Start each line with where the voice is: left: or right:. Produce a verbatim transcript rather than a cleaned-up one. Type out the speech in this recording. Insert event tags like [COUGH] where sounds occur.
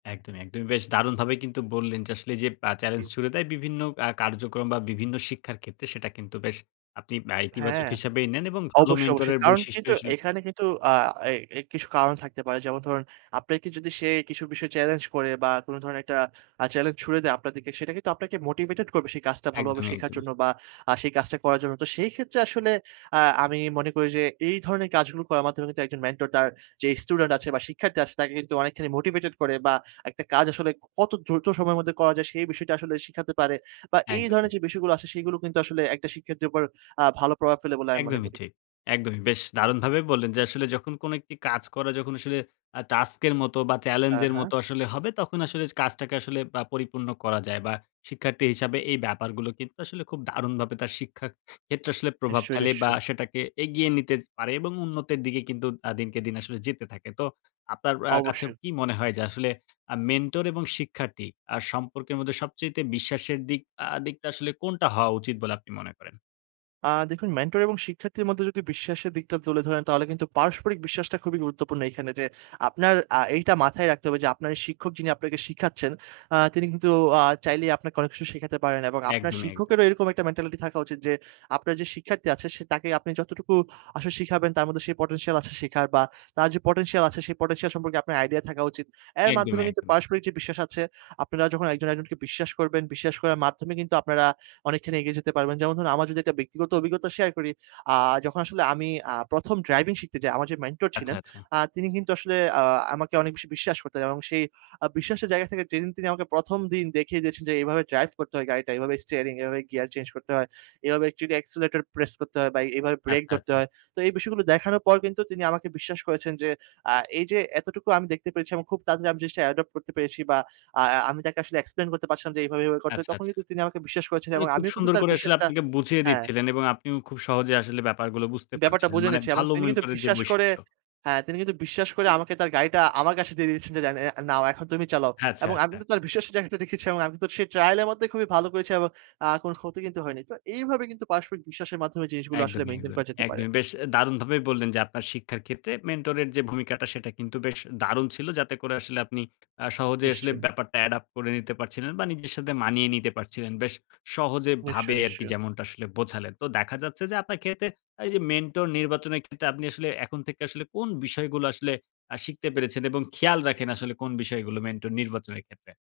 left: একদমই, একদমই বেশ দারুণভাবেই কিন্তু বললেন যে, আসলে এই যে আ চ্যালেঞ্জ
right: হুম।
left: ছুঁড়ে দেয়, বিভিন্ন আ কার্যক্রম বা বিভিন্ন শিক্ষার ক্ষেত্রে, সেটা কিন্তু বেশ আপনি বা ইতিবাচক
right: হ্যাঁ।
left: হিসাবেই নেন এবং ভালো
right: অবশ্যই,
left: মেন্টর
right: অবশ্যই।
left: এর
right: কারণ
left: বৈশিষ্ট্যই
right: কিন্তু
left: আসলে
right: এখানে কিন্তু আ এ এ কিছু কারণ থাকতে পারে। যেমন ধরুন আপনাকে যদি সে কিছু বিষয় চ্যালেঞ্জ করে বা কোন ধরনের একটা আ চ্যালেঞ্জ ছুঁড়ে দেয় আপনাদেরকে, সেটা কিন্তু আপনাকে মোটিভেটেড করবে, সেই কাজটা ভালোভাবে
left: একদমই,
right: শেখার
left: একদমই।
right: জন্য বা আ সেই কাজটা করার জন্য। তো সেই ক্ষেত্রে আসলে আ আমি মনে করি যে, এই ধরনের কাজগুলো করার মাধ্যমে কিন্তু একজন মেন্টর, তার যেই স্টুডেন্ট আছে বা শিক্ষার্থী আছে তাকে কিন্তু অনেকখানি মোটিভেটেড করে বা একটা কাজ আসলে কত দ্রুত সময়ের মধ্যে করা যায়, সেই বিষয়টা আসলে শিখাতে পারে। বা এই ধরনের
left: একদমই।
right: যে বিষয়গুলো আছে সেগুলো কিন্তু আসলে একটা শিক্ষার্থীর উপর আ ভালো প্রভাব ফেলে বলে আমি মনে
left: একদমই
right: করি।
left: ঠিক। একদমই বেশ দারুণভাবেই বললেন যে, আসলে যখন কোন একটি কাজ করা যখন আসলে আ টাস্ক এর মতো বা চ্যালেঞ্জ
right: হ্যাঁ,
left: এর
right: হ্যাঁ।
left: মতো আসলে হবে, তখন আসলে কাজটাকে আসলে বা পরিপূর্ণ করা যায় বা শিক্ষার্থী হিসাবে এই ব্যাপারগুলো কিন্তু আসলে খুব দারুণভাবে তার শিক্ষার ক্ষেত্রে আসলে প্রভাব
right: নিশ্চয়,
left: ফেলে বা
right: নিশ্চয়ই।
left: সেটাকে এগিয়ে নিতে পারে এবং উন্নতির দিকে কিন্তু আ দিনকে দিন আসলে যেতে থাকে। তো আপনার আ কাছে
right: অবশ্যই।
left: কি মনে হয় যে, আসলে আ মেন্টর এবং শিক্ষার্থী আ সম্পর্কের মধ্যে সবচাইতে বিশ্বাসের দিক আ দিকটা আসলে কোনটা হওয়া উচিত বলে আপনি মনে করেন?
right: আ দেখুন মেন্টর এবং শিক্ষার্থীর মধ্যে যদি বিশ্বাসের দিকটা তুলে ধরেন, তাহলে কিন্তু পারস্পরিক বিশ্বাসটা খুবই গুরুত্বপূর্ণ এইখানে যে, আপনার আ এইটা মাথায় রাখতে হবে যে, আপনার শিক্ষক যিনি আপনাকে শিখাচ্ছেন, আ তিনি কিন্তু আ চাইলেই আপনাকে অনেক কিছু শিখাতে পারেন এবং আপনার
left: একদমই, একদম।
right: শিক্ষকেরও এরকম একটা মেন্টালিটি থাকা উচিত যে, আপনার যে শিক্ষার্থী আছে, সে তাকে আপনি যতটুকু আসলে শিখাবেন তার মধ্যে সেই পটেনশিয়াল আছে শিখার বা তার যে পটেনশিয়াল আছে, সেই পটেনশিয়াল সম্পর্কে আপনার আইডিয়া থাকা উচিত। এর মাধ্যমে
left: একদমই,
right: কিন্তু
left: একদম।
right: পারস্পরিক যে বিশ্বাস আছে, আপনারা যখন একজন, একজনকে বিশ্বাস করবেন। বিশ্বাস করার মাধ্যমে কিন্তু আপনারা অনেকখানি এগিয়ে যেতে পারবেন। যেমন ধরুন, আমার যদি ব্যক্তি অভিজ্ঞতা শেয়ার করি। আ যখন আসলে আমি আ প্রথম ড্রাইভিং শিখতে যাই, আমার যে মেন্টর
left: আচ্ছা,
right: ছিলেন,
left: আচ্ছা।
right: আ তিনি কিন্তু আসলে আ আমাকে অনেক বেশি বিশ্বাস করতেন এবং সেই আ বিশ্বাসের জায়গা থেকে যেদিন তিনি আমাকে প্রথম দিন দেখিয়ে দিয়েছেন যে, এভাবে ড্রাইভ করতে হয় গাড়িটা, এভাবে স্টিয়ারিং, এভাবে গিয়ার চেঞ্জ করতে হয়। এভাবে টিট অ্যাক্সিলারেটর প্রেস করতে হয় বা এভাবে ব্রেক
left: আচ্ছা,
right: ধরতে
left: আচ্ছা।
right: হয়। তো এই বিষয়গুলো দেখানোর পর কিন্তু তিনি আমাকে বিশ্বাস করেছেন যে, আ এই যে এতটুকু আমি দেখতে পেরেছি এবং খুব তাড়াতাড়ি আমি জিনিসটা অ্যাডপ্ট করতে পেরেছি বা আ আ আমি তাকে আসলে এক্সপ্লেইন করতে পারছিলাম যে, এভাবে, এভাবে করতে হয়
left: আচ্ছা,
right: তখন
left: আচ্ছা।
right: কিন্তু তিনি আমাকে বিশ্বাস করেছেন
left: মানে
right: এবং
left: খুব
right: আমিও কিন্তু
left: সুন্দর
right: তার
left: করে আসলে
right: বিশ্বাসটা
left: আপনাকে বুঝিয়ে
right: হ্যাঁ।
left: দিচ্ছিলেন এবং আপনিও খুব সহজে আসলে ব্যাপার গুলো বুঝতে
right: ব্যাপারটা
left: পারছিলেন,
right: বুঝে
left: মানে
right: নিচ্ছি এবং
left: ভাল
right: তিনি কিন্তু
left: মেন্টরের যে
right: বিশ্বাস করে
left: বৈশিষ্ট্য
right: হ্যাঁ, তিনি কিন্তু বিশ্বাস করে আমাকে তার গাড়িটা আমার কাছে দিয়ে দিয়েছেন, যে, "নাও, এখন তুমি চালাও।"
left: আচ্ছা,
right: এবং আমি
left: আচ্ছা।
right: তো তার বিশ্বাসের জায়গাটা রেখেছি এবং আমি তো সেই ট্রায়াল এর মধ্যে খুবই ভালো করেছি এবং আ কোন ক্ষতি কিন্তু হয়নি। তো এইভাবে কিন্তু পারস্পরিক বিশ্বাসের মাধ্যমে জিনিসগুলো আসলে
left: একদমই,
right: মেইনটেইন
left: একদমই।
right: করা যেতে পারে।
left: একদমই। বেশ
right: [CLICKS TONGUE]
left: দারুণভাবেই বললেন যে, আপনার শিক্ষার ক্ষেত্রে মেন্টর এর যে ভূমিকাটা, সেটা কিন্তু বেশ দারুণ ছিল। যাতে করে আসলে আপনি আ সহজে আসলে
right: নিশ্চয়ই।
left: ব্যাপারটা এডাপ করে নিতে পারছিলেন বা নিজের সাথে মানিয়ে নিতে পারছিলেন। বেশ সহজে
right: নিশ্চয়ই,
left: ভাবে আরকি,
right: নিশ্চয়ই।
left: যেমনটা আসলে বোঝালেন। তো দেখা যাচ্ছে যে, আপনার ক্ষেত্রে এই যে মেন্টর নির্বাচনের ক্ষেত্রে আপনি আসলে এখন থেকে আসলে কোন বিষয়গুলো আসলে আ শিখতে পেরেছেন এবং খেয়াল রাখেন আসলে কোন বিষয়গুলো মেন্টর নির্বাচনের ক্ষেত্রে?